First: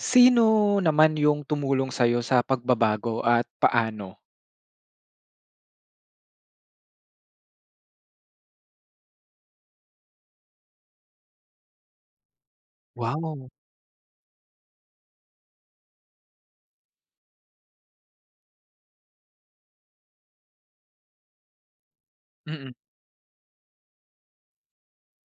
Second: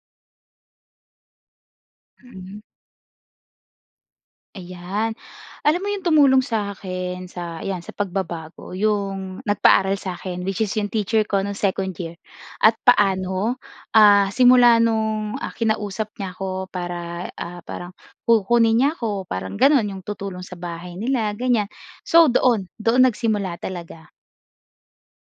Sino naman 'yung tumulong sa'yo sa Mm. pagbabago at paano? Ayan. Alam mo yun tumulong sa akin sa 'yan, sa pagbabago, 'yong nagpaaral sa'kin which is 'yong teacher ko no'ng second year. At Wow! paano? Ah, simula no'ng, ah, kinausap niya 'ko para, ah, parang kukunin niya 'ko, parang gano'n. 'Yong tutulong sa bahay nila, ganyan. So, doon. Mm. Doon nagsimula talaga.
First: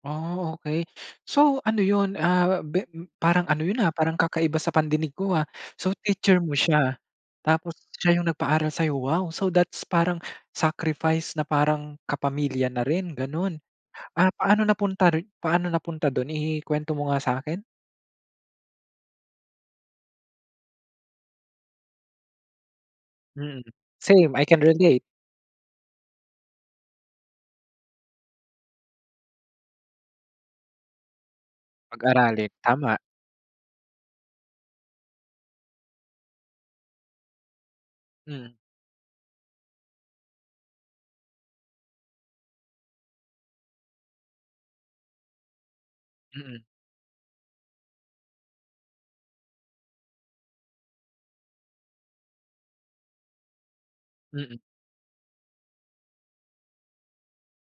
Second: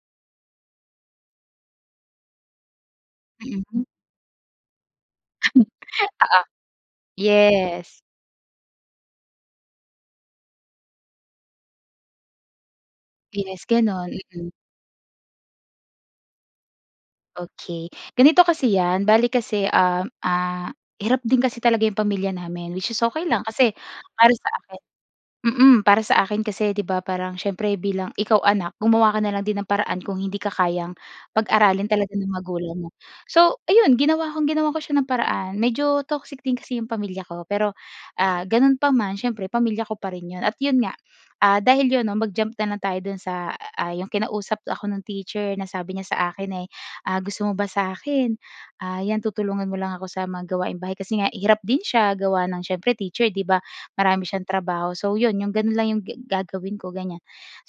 Oh, okey. So, ano 'yon, ah, be parang ano 'yon, Mm. ah, parang kakaiba sa pandinig ko, ah. So, Oo. teacher mo siya. Tapos Yes. siya 'yong nagpaaral sa'yo. Wow! So, that's parang sacrifice na parang kapamilya na rin, gano'n. Yes, gano'n. Ah, Mm. paano napunta ri paano napunta do'n? I i-kwento mo nga sa'kin. Okey. Ganito kasi 'yan. Bale kasi, um, ah, hirap din kasi talaga 'yong pamilya namin. Which is okey lang Mm, kasi para same. I sa can akin relate. mm. Para sa akin kasi 'di ba parang siyempre bilang ikaw anak, gumawa ka na lang din ng paraan kung hindi ka kayang pag-aralin talaga ng Pag-aralin. magulang mo. Tama. So, ayun. Ginawa kong ginawan ko siya ng paraan. Medyo toxic din kasi 'yung pamilya ko, pero, ah, Mm. gano'n pa man, siyempre pamilya ko pa rin 'yun at 'yun nga. Ah, dahil 'yun 'no, mag-jump na lang tayo do'n sa, ah, 'yung kinausap ako 'nung teacher na sabi niya sa akin, Mm. eh, ah, "Gusto mo ba sa 'kin? Ah, 'yan, tutulungan mo lang ako sa mga gawaing bahay." Kasi nga hirap din siya gawa ng siyempre teacher, 'di ba? Marami siyang Mm. trabaho. So, 'yon. 'Yong gano'n lang 'yong ge gagawin ko, ganyan.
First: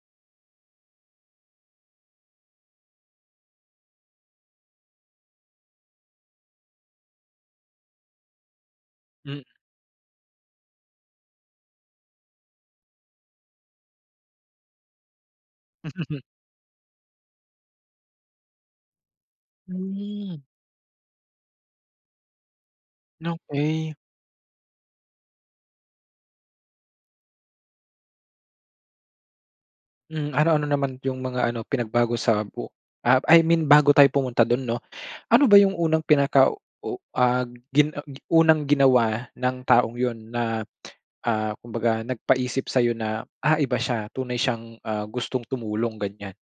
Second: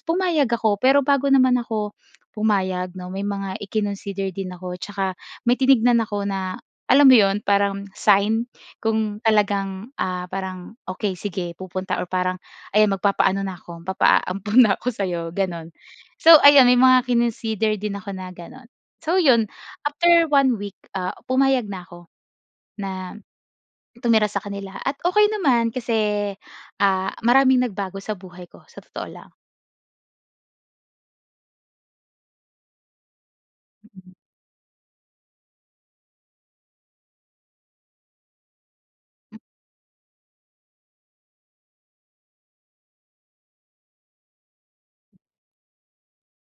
Pumayag ako, pero bago naman ako pumayag 'no, may mga ikinonsider din ako tsaka may tinignan ako na alam mo 'yon, parang sign kung Mm. talagang, ah, parang okey sige, pupunta or parang ayan, magpapaano na ko, magpapaampon na ako sa 'yo, gano'n. So ayun, may mga kinonsider din ako na gano'n. So 'yun, after Hmm. 1 week, ah, pumayag na ako na Okey. tumira sa kanila. At okey naman kasi, ah, maraming nagbago sa buhay ko, sa totoo lang. Hmm, ano-ano naman 'yung mga ano, pinagbago sa bu ah, I mean bago tayo Mm. pumunta do'n 'no. Ano ba 'yung unang pinaka u ah, gin ah, unang ginawa M ng taong 'yun na, ah, kumbaga nagpaisip sa'yo na, "Ah, iba siya. Tunay siyang, ah, gustong tumulong," ganyan.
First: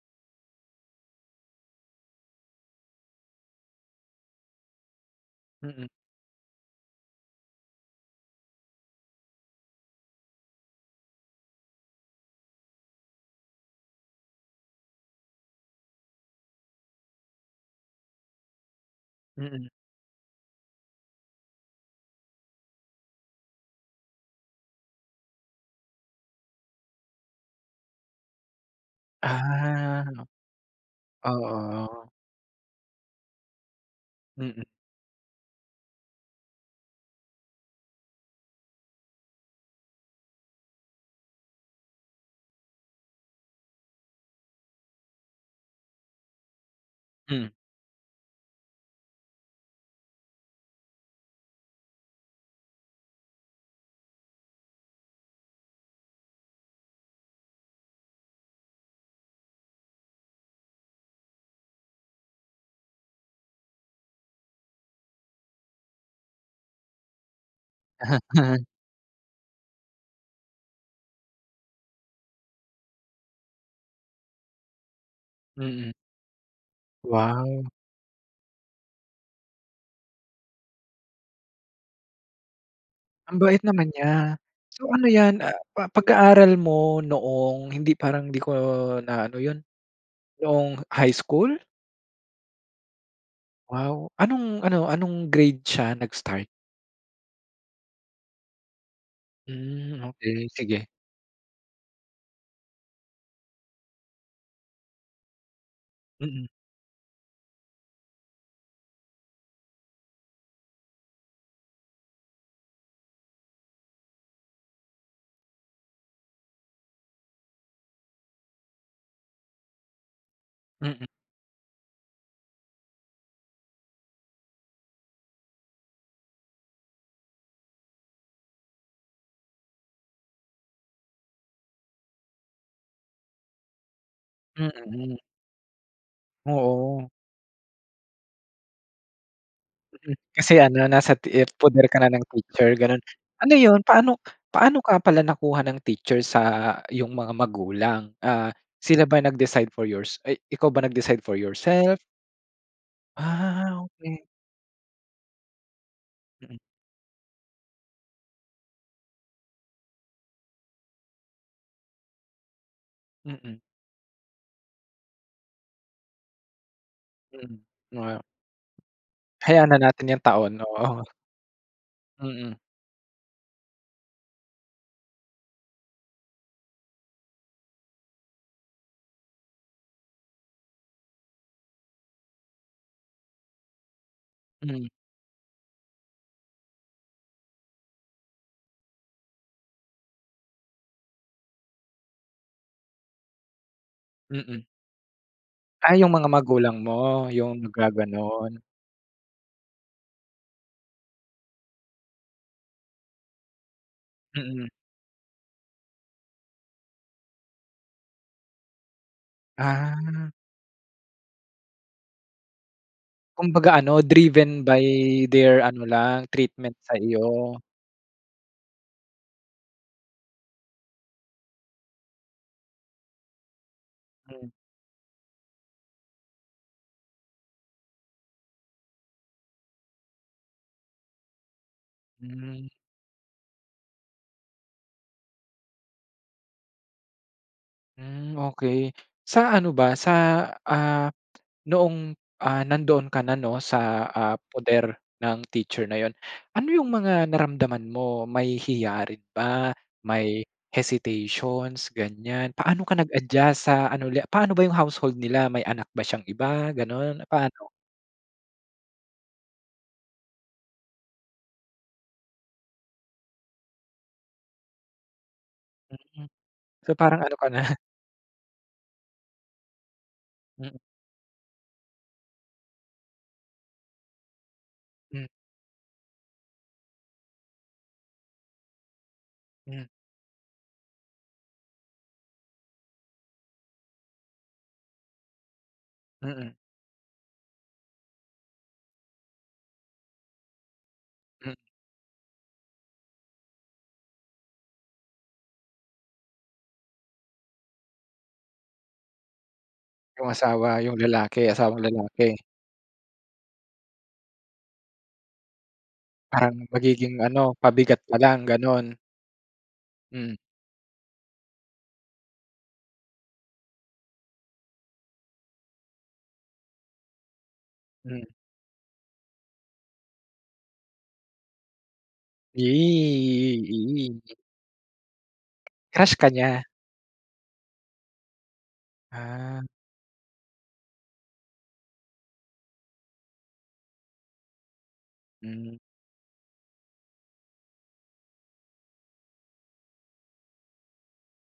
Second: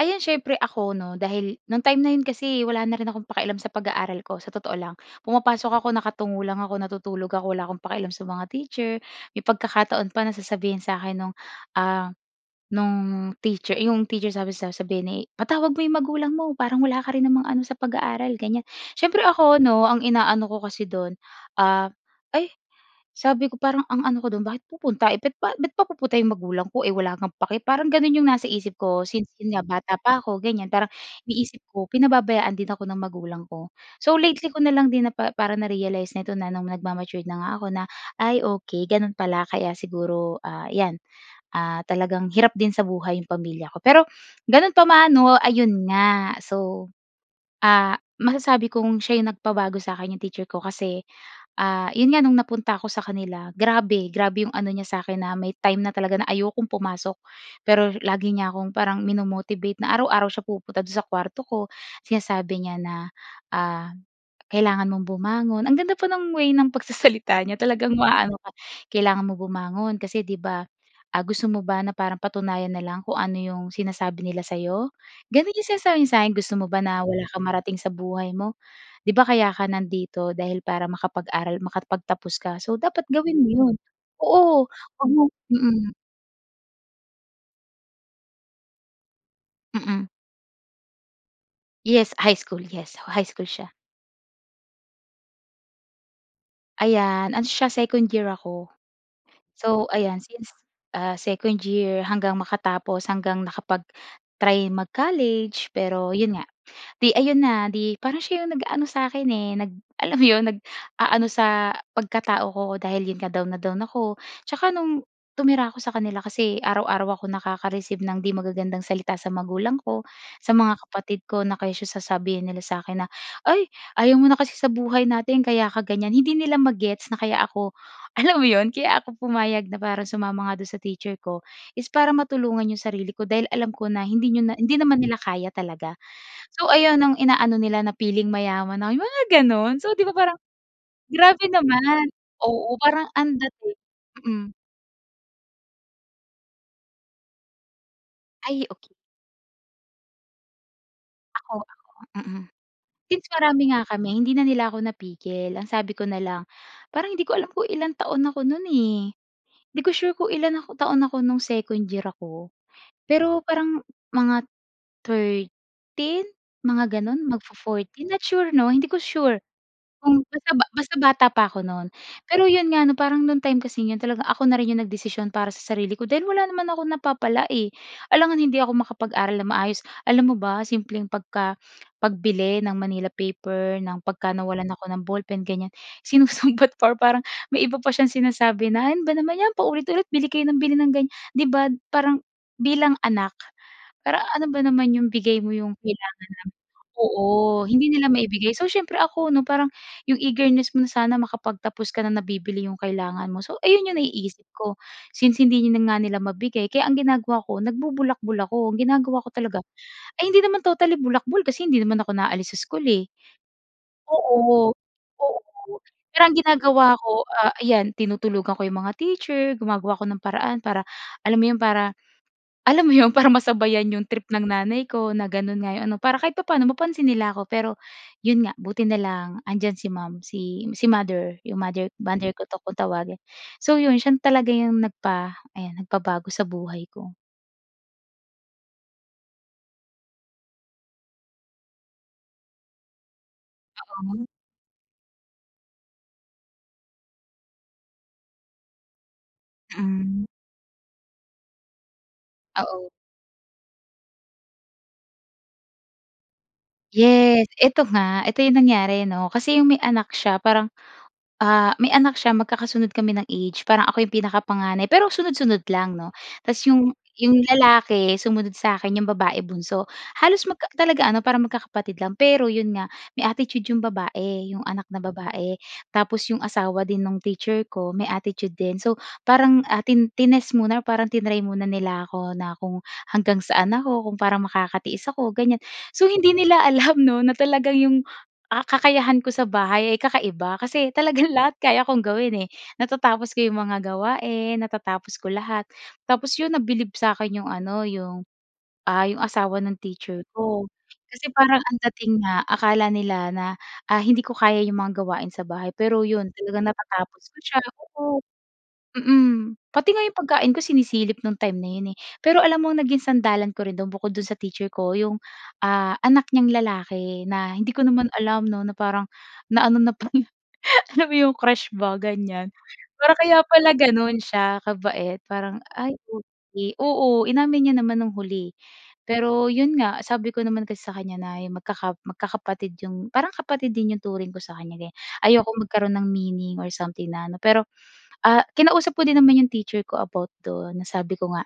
Ayun siyempre ako 'no, dahil no'ng time na 'yon kasi wala na rin akong pakialam sa pag-aaral ko sa totoo lang. Pumapasok Mm. ako nakatungo lang ako, natutulog ako, wala akong pakialam sa mga teacher. May pagkakataon pa na sasabihin sa'kin no'ng, ah, no'ng teacher 'yong teacher sabi sasabihin, eh, "Patawag mo 'yong magulang mo. Parang wala ka rin namang ano sa pag-aaral," ganyan. Siyempre ako Mm. ’no, ang inaano ko kasi do'n, ah, ay sabi ko parang ang ano ko do'n, "Bakit pupunta, eh, ba't ba't pa pupunta 'yong magulang ko, eh, wala ngang pake." Parang gano'n 'yong nasa isip ko since 'yun nga bata Ah. pa ako ganyan. Parang iniisip ko Oo. pinababayaan din ako ng magulang ko. So, lately ko Mm. na lang din napa parang na-realize na ito na nung nagma-matured na nga ako na, "Ay, okey. Gano'n pala kaya siguro, ah, 'yan. Ah, talagang hirap din sa buhay 'yung pamilya ko." Pero ganun pa man 'no, ayun nga so, Hmm. ah, masasabi kong siya 'yung nagpabago sa'kin, yung teacher ko kasi, ah, 'yon nga no'ng napunta ako sa kanila, grabe! Grabe 'yong ano niya sa akin na may time na talaga na ayokong pumasok, pero lagi niya akong parang mino-motivate na araw-araw siya pumupunta do'n sa kuwarto ko. Sinasabi niya na, ah, "Kailangan mong bumangon." Ang ganda pa ng way ng pagsasalita niya talagang maaano ka. "Kailangan mo bumangon kasi 'di ba, ah, gusto mo ba na parang patunayan na lang kung ano 'yong sinasabi nila sa'yo?" Gano'n 'yong Mm. sinasabi niya sa'kin. "Gusto mo ba na wala kang Wow. marating sa buhay mo? Di ba kaya ka nandito dahil para makapag-aral, makapagtapos ka. So, dapat Ang gawin mo bait yun." naman niya. Oo. So, ano 'yan, ah, Mm. pag-aaral mo noong hindi, parang hindi ko na ano 'yun, Mm. noong high school? Yes, high school. Yes, high school siya. Wow. Anong ano, anong grade siya nag-start? Ayan. Ano siya second year ako. So Mm. ayan, Okey, since, sige. ah, second year hanggang makatapos hanggang nakapag-try mag-college, pero 'yon nga. Mm. Di ayon na, 'di parang siya 'yong nag-ano sa'kin eh, nag alam mo 'yon, nag-aano sa pagkatao ko dahil 'yon nga down na down ako. Tsaka no'ng tumira ako sa kanila kasi araw-araw akong nakaka-receive ng 'di magagandang salita sa magulang ko, sa mga Mm. kapatid ko na kesyo sasabihin nila sa akin na "Ay ayaw mo na kasi sa buhay na'tin kaya ka ganyan," hindi nila ma-gets na kaya ako, alam mo 'yon, kaya ako pumayag na parang sumama nga do'n sa teacher ko, is para matulungan 'yong sarili ko dahil alam ko na hindi niyo na hindi naman nila Mm. kaya talaga. So ayon Oo. 'yong inaano nila na feeling mayaman ako, mga gano'n. So 'di Mm. ba parang, Kasi ano nasa grabe eh, poder ka na naman. ng teacher Oo, gano'n. parang ang Ano dating. 'yon paano Mm. paano ka pala nakuha ng teacher sa iyong mga magulang? Ah, Ay, okey. sila ba nag-decide for yours, ay ikaw ba nag-decide for Ako, ako. yourself? Mm. Since marami Ah, nga kami, okey. hindi na nila ako napigil. Ang sabi ko na lang Mm. parang hindi ko alam kung ilang taon ako no'n eh. 'Di ko sure kung ilan ako taon ako no'ng second year ako, pero Mm. parang mga 13 mga gano'n, Mm. magfo-14 Wow. not sure 'no, hindi ko sure, Hayaan na natin kung 'yong basta taon, basta oo. bata pa ako no'n. Pero Mm. 'yon nga 'no, parang no time kasi 'yon talaga ako na rin 'yong nagdesisyon para sa sarili ko dahil wala naman akong napapala, eh. Alangan hindi ako makapag-aral na maayos. Alam mo ba simpleng pagka pagbili ng manila paper, ng pagka nawalan ako Mm. ng ballpen ganyan, sinusumbat pa parang may iba pa siyang sinasabi na, "Ano ba naman 'yan paulit-ulit. Bili kayo ng bili ng ganyan," 'di ba? Parang bilang anak para ano ba Mm. naman 'yong bigay mo 'yong Ah, yung kailangan mga magulang ng. mo Oo, 'yong hindi nila maibigay. naggagano'n. So siyempre ako ano, parang yung eagerness mo na sana makapagtapos ka, na nabibili yung kailangan mo, so ayon 'yong naiisip Mm. ko. Since hindi nga nila mabigay kaya ang ginagawa ko nagbubulakbol ako. Ang ginagawa ko talaga ay Ah. hindi naman totally bulakbol kasi hindi naman ako naalis sa school, eh. Kumbaga ano, driven Oo, by their oo. ano Pero lang ang treatment ginagawa sa ko, ah, iyo. ayan tinutulugan ko 'yong mga teacher, gumagawa ako ng paraan para alam mo 'yon, para, alam mo 'yon, para masabayan 'yong trip ng Hmm. nanay ko na gano'n nga 'yong ano. Para kahit papaano mapansin nila ako. Pero 'yon nga, buti na lang, 'andiyan si ma'am, si si mother 'yong mother, mother ko 'to Hmm. kung tawagin. So 'yon siya talaga 'yong nagpa, ayan, nagpabago sa buhay ko. Hmm, okey. Sa ano ba sa, ah, noong, ah, nandoon ka na 'no, sa, Oo. ah, poder ng teacher na 'yon. Ano 'yong mga naramdaman mo? May hiya rin ba? Mm. May hesitations, ganiyan. Paano Oo. ka nag-adjust sa ano ulit, paano ba 'yong household nila? May anak ba siyang iba, gano'n? Yes, Paano? eto nga. Eto 'yong nangyari 'no? Kasi 'yong may anak siya parang, ah, may anak siya magkakasunod kami ng age. Parang ako 'yong pinakapanganay pero sunod-sunod lang 'no? Mm, Tapos 'yong so parang ano 'yong ka na. lalaki sumunod sa akin, 'yong babae bunso. Halos magka Mm. talaga ano para magkakapatid lang, pero 'yon nga, may attitude 'yong babae, 'yong anak na M babae. Tapos 'yong asawa din nung teacher ko may attitude din. So parang, ah, M tin tinest muna or parang tinry muna nila ako na kung hanggang saan ako, kung parang makakatiis ako ganiyan. So hindi Mm. nila alam 'no na talagang 'yong, ah, kakayahan ko sa bahay ay kakaiba kasi talagang M lahat kaya kong gawin, eh. Natatapos ko 'yong mga gawain, natatapos ko lahat. Tapos 'yon nabilib sa'kin 'yong ano, 'yong, ah, 'yong asawa ng teacher 'Yong ko. asawa? 'Yong Kasi lalaki, parang ang asawang dating lalaki? nga akala nila na, ah, hindi ko kaya 'yong mga gawain sa bahay pero 'yon Parang talagang magiging natatapos ko ano, siya, pabigat ka oo. lang gano'n. Mm. Pati nga 'yong Hmm. pagkain ko sinisilip nung time na 'yon, eh. Pero alam mo ang naging sandalan ko rin do'n bukod do'n sa teacher ko 'yong, ah, anak niyang lalaki na hindi ko naman Hmm. alam 'no na parang na ano na pala. Alam mo 'yong crush ba, ganyan. Yie, Para kaya pala gano'n yie. siya kabait parang, "ay Crush ka niya. okey." Oo. Inamin niya naman nung huli, eh. Pero Ah. 'yon nga sabi ko naman kasi sa kanya na yung magkaka magkakapatid 'yong parang kapatid din 'yong turing ko sa kanya ganiyan. Ayokong Hmm. magkaroon ng meaning or something na ano, pero, ah, kinausap ko din naman yung teacher ko about do'n na sabi ko nga.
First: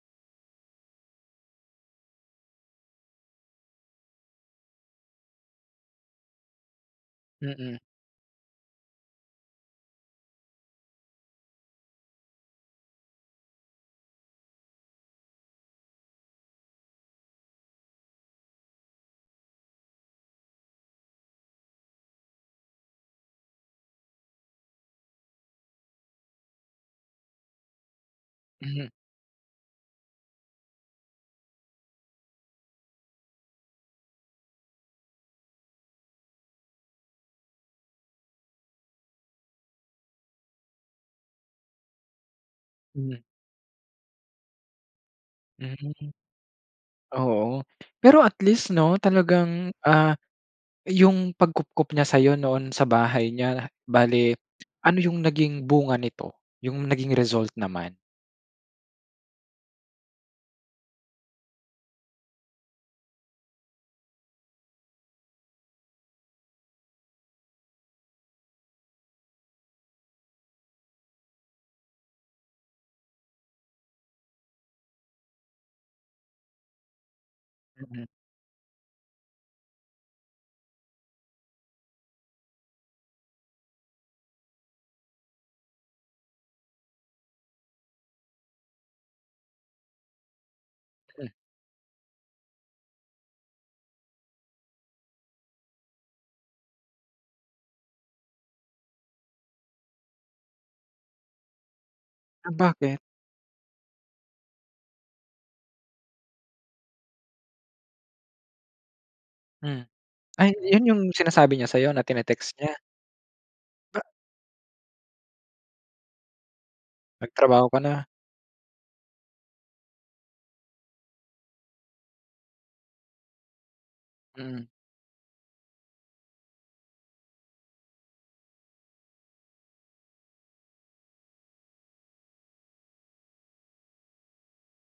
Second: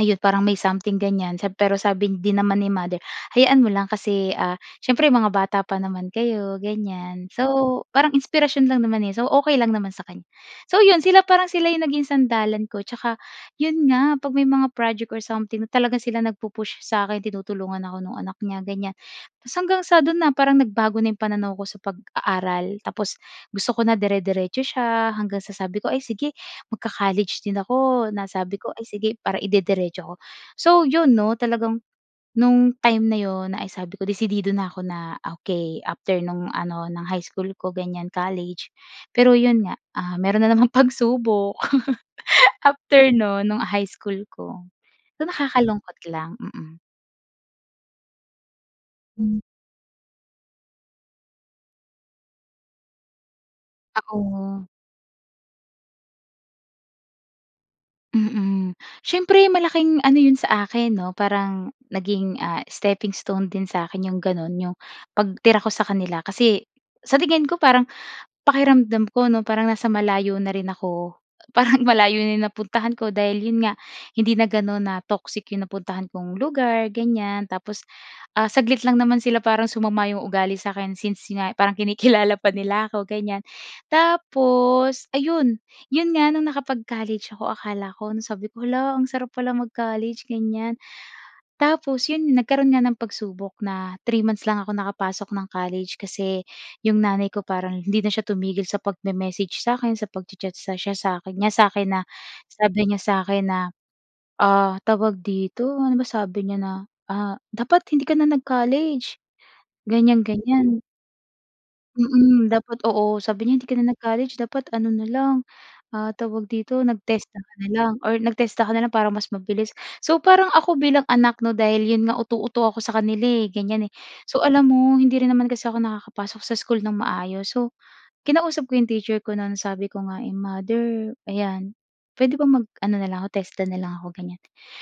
Ayun parang may something ganiyan sab pero sabi din naman ni mother "Hayaan mo lang kasi, ah, siyempre mga bata pa naman kayo," ganiyan. Mm. So parang inspirasyon lang naman, eh. So okey lang naman sa kanya. So 'yon sila parang sila yung naging sandalan ko 'tsaka 'yun nga 'pag may mga project or something talagang sila nagpu-push sa akin tinutulungan ako nung anak niya, ganiyan. Tapos hanggang sa do'n na parang nagbago na 'yong pananaw ko sa pag-aaral. Tapos gusto ko na dire-diretso siya hanggang sa sabi ko, "Ay sige, magka-college din ako," na sabi ko, "Ay Hmm. sige, para ide-diretso ko." So 'yon 'no, talagang, no'ng time na 'yon ay sabi ko, "Desidido na ako," na okey after no'ng ano ng high school ko ganiyan college, pero 'yon nga, ah, mayro'n na namang pagsubok. After Hmm. no'n nung high school ko. So, nakakalungkot Mm. lang. Mm. Oo. Pero at least 'no, Hmm. talagang, ah, yung pagkupkop niya sa'yo noon sa bahay niya bale Oo. ano yung naging bunga nito? 'Yung naging result naman. Mm. Siyempre malaking ano 'yon sa akin 'no? Parang naging, ah, steppingstone din sa'kin 'yong gano'n 'yong pagtira ko sa kanila kasi sa tingin ko parang pakiramdam ko 'no parang nasa malayo na rin ako. Parang malayo na 'yong napuntahan ko dahil 'yon nga hindi na gano'n na toxic 'yong napuntahan kong lugar, ganyan. Tapos, Mm. ah, saglit lang naman sila parang sumama 'yong ugali sa'kin since nga parang kinikilala pa nila ako, gan'yan. Tapos, ayun. 'Yon nga no'ng nakapag-college ako akala ko na sabi ko "Hala, ang sarap pala mag-college," ganiyan. Mhm. Tapos 'yon nagkaroon nga ng pagsubok na 3 months lang ako nakapasok ng college kasi 'yong nanay ko parang hindi na siya tumigil sa pagme-message sa'kin, sa pagcha-chat siya sa'kin niya sa'kin na Ah, sabi bakit? niya sa 'kin na, ah, tawag dito, ano ba sabi niya na, ah, "Dapat hindi ka na nag-college." Hmm. Ganyan, Ay, ganyan. 'yon 'yong sinasabi niya sa 'yo na Mm. tini-text niya? Dapat, oo. Sabi niya, "hindi ka na Ba nag-college dapat ano na lang," ah, tawag dito, "nag-TESDA ka na Nagtrabaho ka lang na? or nag-TESDA ka na lang para mas mabilis." So parang ako bilang anak 'no? Dahil 'yon nga uto-uto ako sa kanila, eh, gan'yan, eh. So Mm. alam mo hindi rin naman kasi ako nakakapasok sa school ng maayos so, kinausap ko 'yong teacher ko no'n sabi ko nga eh "Mother, ayan puwede bang mag-ano na lang ako TESDA na lang ako?" ganyan.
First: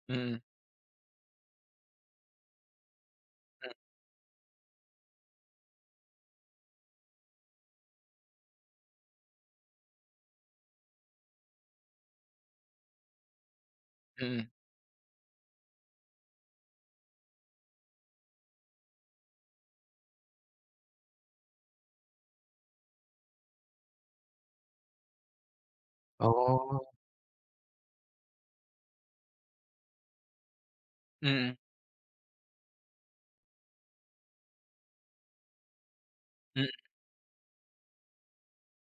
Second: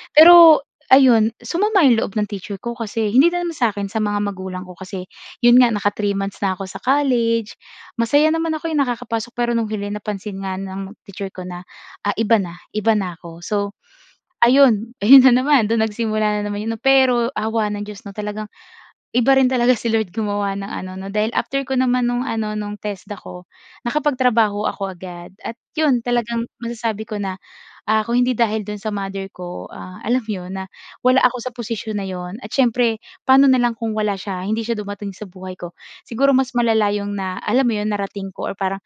Mm. Pero ayun sumama 'yong loob ng teacher ko kasi hindi na naman sa Hmm. akin, sa mga magulang ko kasi 'yon nga naka-3 months na ako sa college, masaya naman ako, eh, nakakapasok, pero no'ng huli napansin nga ng teacher ko na, ah, iba na. Iba na 'ko so, Mm. ayun. Ayun na naman do'n nagsimula na naman 'yon 'no. Pero awa ng Diyos 'no talagang iba rin talaga si Lord gumawa ng ano 'no dahil after ko naman no'ng ano no'ng TESDA ko, nakapagtrabaho ako agad. At 'yon talagang Oo. masasabi ko na, ah, kung hindi dahil do'n sa mother ko, ah, alam mo 'yon? Na wala ako sa Mm. posisyon na 'yon at siyempre paano nalang kung wala siya hindi siya dumating sa buhay ko. Siguro mas Mm. malala yung na alam mo 'yon? Narating ko or parang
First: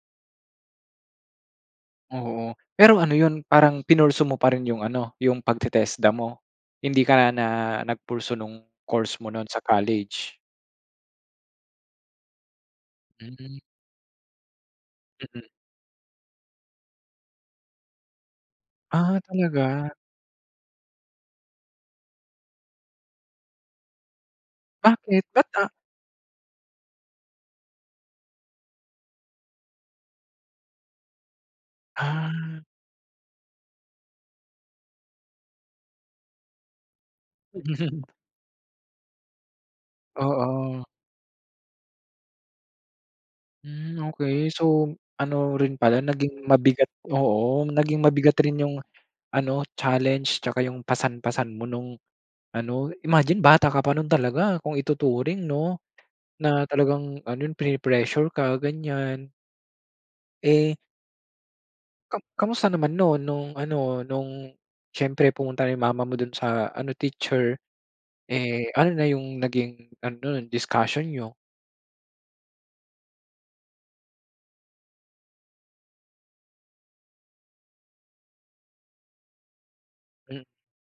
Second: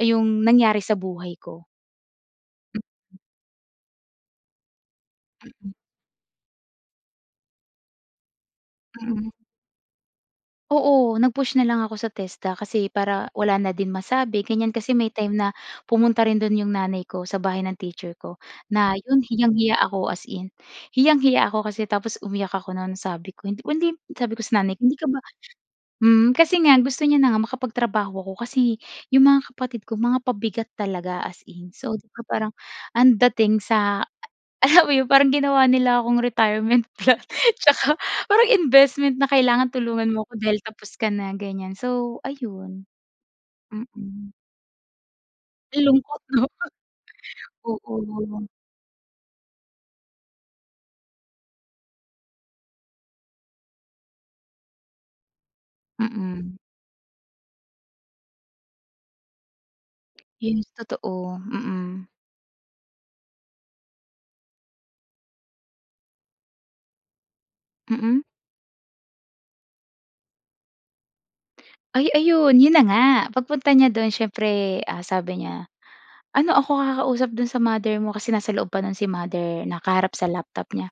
yung nangyari sa buhay ko. Oo, pero ano 'yun, parang pinursue mo pa rin 'yung ano, yung Mm. pagte-TESDA mo? Hindi ka na, nagpursue nung course mo Mhm. no'n sa college? Oo, nag-push na lang ako sa TESDA kasi para wala Mhm. na din masabi, ganyan. Kasi may time Mm. na pumunta rin do'n 'yong nanay ko sa bahay ng teacher ko. Na, Ah, 'yon, hiyang-hiya talaga? ako, as in hiyang-hiya ako. Kasi, tapos umiyak ako non, sabi ko hindi sabi ko sa nanay ko, hindi ka ba Bakit? Ba't, a hmm. Kasi nga gusto niya na nga makapagtrabaho ako, kasi 'yong mga kapatid ko mga pabigat talaga, as in. So, di ba parang, Ah. ang dating sa alam mo 'yon, parang ginawa nila akong retirement plan, tsaka parang investment na, "Kailangan tulungan mo ako dahil Oo. tapos ka na," ganyan. So ayun. Hmm, Mm. okey. So, ano rin Ang pala lungkot naging 'no? mabigat oo, Oo. naging mabigat rin 'yong ano, challenge tsaka 'yong pasan-pasan mo nung ano. Imagine bata ka pa no'n talaga kung ituturing 'no, Mm. na talagang ano pine-pressure ka ganyan. 'Yung Eh totoo, mm. Kam kamusta naman no'n, no'ng ano, no'ng, siyempre pumunta 'yung mama mo do'n sa ano, teacher. Mm? Eh, ano na 'yung naging ano non, discussion n'yo? Ay, ayun. 'Yon na nga, pagpunta niya do'n, siyempre, ah, sabi niya, "Ano ako kakausap do'n sa mother mo?" Kasi nasa loob pa no'n si mother nakaharap sa M laptop niya.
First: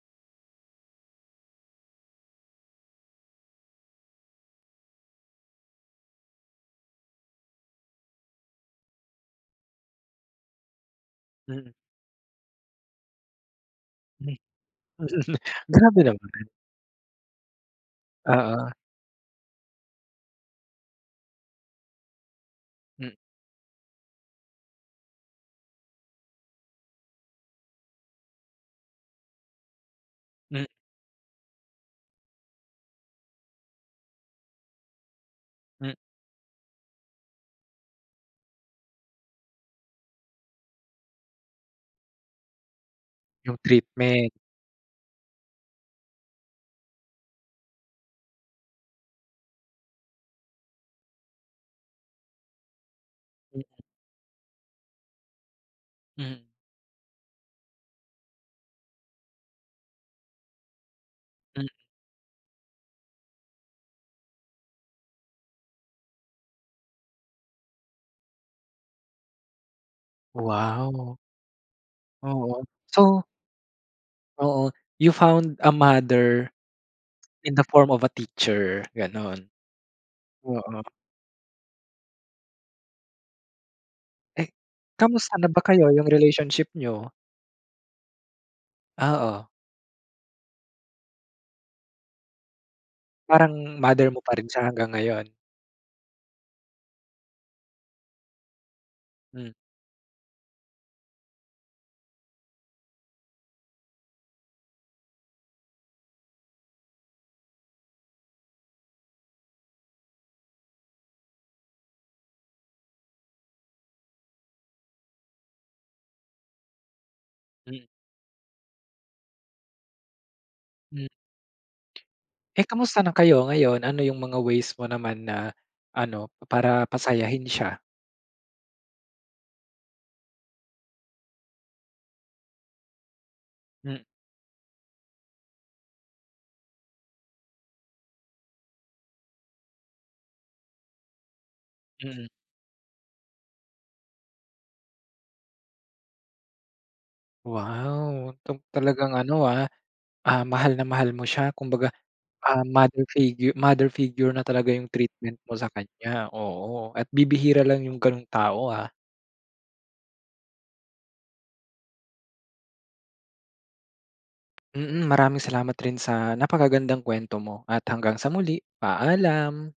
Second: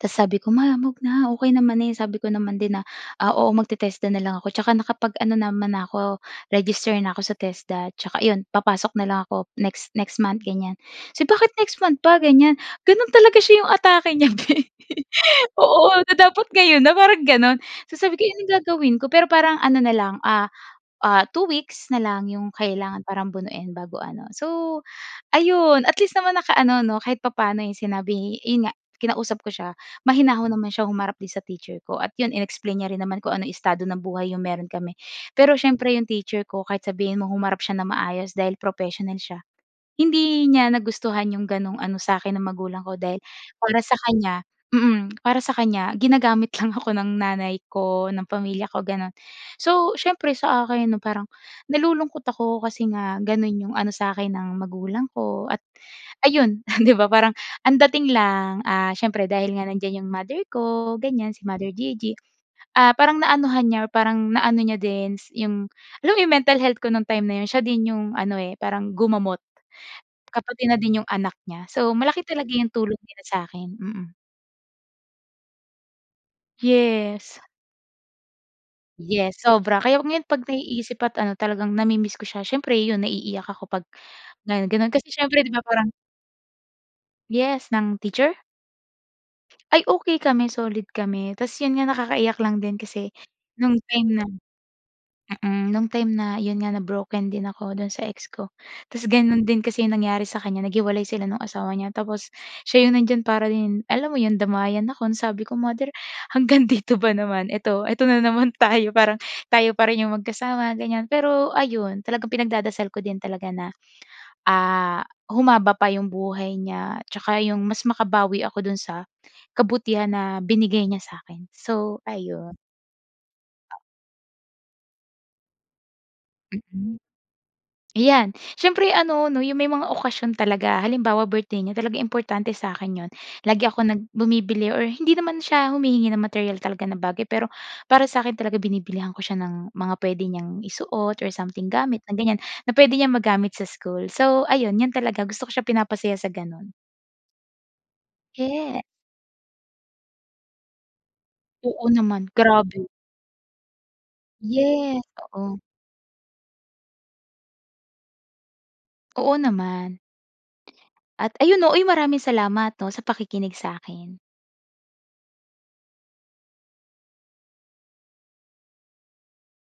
Tapos, sabi ko, "Ma, 'wag na okay naman eh." Sabi ko naman din na, ah, "Oo, mag-te-TESDA na lang ako. Tsaka nakapag ano naman na ako, register na ako sa TESDA. Tsaka ayun, papasok na lang ako next next month." Ganyan. "So bakit Mm. next month pa?" Ganyan, ganun talaga siya, 'yung atake niya bhe. Oo, Grabe na naman. dapat ngayon na parang ganun. So sabi ko, "Ano Oo. gagawin ko" pero parang ano na lang, ah, ah, 2 weeks na lang 'yung kailangan M parang bunuin bago ano. So ayun, at least naman, nakaano 'no, kahit papaano 'yong sinabi 'yun nga, kinausap ko siya. Mahinahon M naman siya, humarap din sa teacher ko, at 'yon, in-explain niya rin naman kung anong estado ng buhay 'yong meron kami. Pero M siyempre, 'yong teacher ko, kahit sabihin mong humarap siya ng maayos dahil professional siya. Hindi niya nagustuhan 'yong gano'ng ano sa akin ng magulang ko, dahil 'Yung para sa treatment. kanya mm, para sa kanya, ginagamit lang ako ng nanay ko, ng pamilya ko gano'n. So, siyempre, sa akin 'no, parang nalulungkot ako kasi nga gano'n Mm. 'yong ano sa akin ng magulang ko. At M ayun, di ba, parang ang dating lang, ah, siyempre dahil nga nandiyan 'yong mother ko, ganyan. Si Mm. Mother Gigi, ah, parang naanuhan niya, parang naano niya din 'yong, alam mo 'yong mental health ko nung time na 'yon. Siya din 'yong ano eh, parang gumamot, ka pati na din 'yong Wow. anak niya. So, malaki talaga Oo. 'yong tulong nila So, sa akin, mm. oo. You found a mother Yes. in the form of a teacher, Yes, ganon, sobra. Kaya ngayon pag oo. naiisip at ano talagang nami-miss ko siya. Siyempre yun, naiiyak ako pag Eh, ano, ganun. Kasi kamusta siyempre na 'di ba ba kayo? parang Yung relationship niyo? Yes, ng teacher? Ah, oh. Ay, okey kami. Solid kami. Tapos 'yun nga nakakaiyak lang din kasi Parang no'ng mother time mo na pa rin siya hanggang ngayon? mm, no'ng time na 'yon nga na-broken din ako do'n sa ex ko, tapos gano'n Hmm. din kasi 'yong nangyari sa kanya naghiwalay sila no'ng asawa niya tapos, siya 'yong nandiyan para din alam mo 'yong damayan ako. Ansabi ko, "Mother hanggang dito ba naman eto, eto na naman tayo. Parang tayo pa rin 'yong magkasama," ganyan. Pero ayun talagang pinagdadasal ko din talaga na, ah, humaba pa 'yong buhay niya, 'tsaka 'yong mas Hmm. makabawi ako do'n sa kabutihan na binigay niya Hmm. sa 'kin. So, ayun. Eh, kamusta na kayo ngayon? Ano yung mga ways mo naman na ano, para Mm. pasayahin siya? Iyan siyempre ano 'no yung may mga okasyon talaga. Halimbawa, birthday niya, talagang importante sa akin 'yon. Lagi ako nag Mm. bumibili or hindi naman siya humihingi ng materyal talaga na bagay, pero para sa akin talaga binibilihan ko siya ng mga puwede niyang isuot or something gamit na Mm. ganyan, na puwede niyang magamit sa school. So, ayun, 'yan talaga gusto ko siya pinapasaya sa gano'n. Wow, 'tong Ye talagang ano, ah, ah, mahal na mahal mo siya Oo kumbaga, naman. ah, Grabe. mother figure mother figure na talaga 'yong Yes. treatment mo Oo. sa kanya, oo, at bibihira lang 'yong ganung tao, ah. Oo naman. At ayun 'no, uy, maraming salamat 'no sa pakikinig sa'kin. Mm. Maraming salamat rin sa napakagandang kuwento mo. At hanggang sa muli, paalam.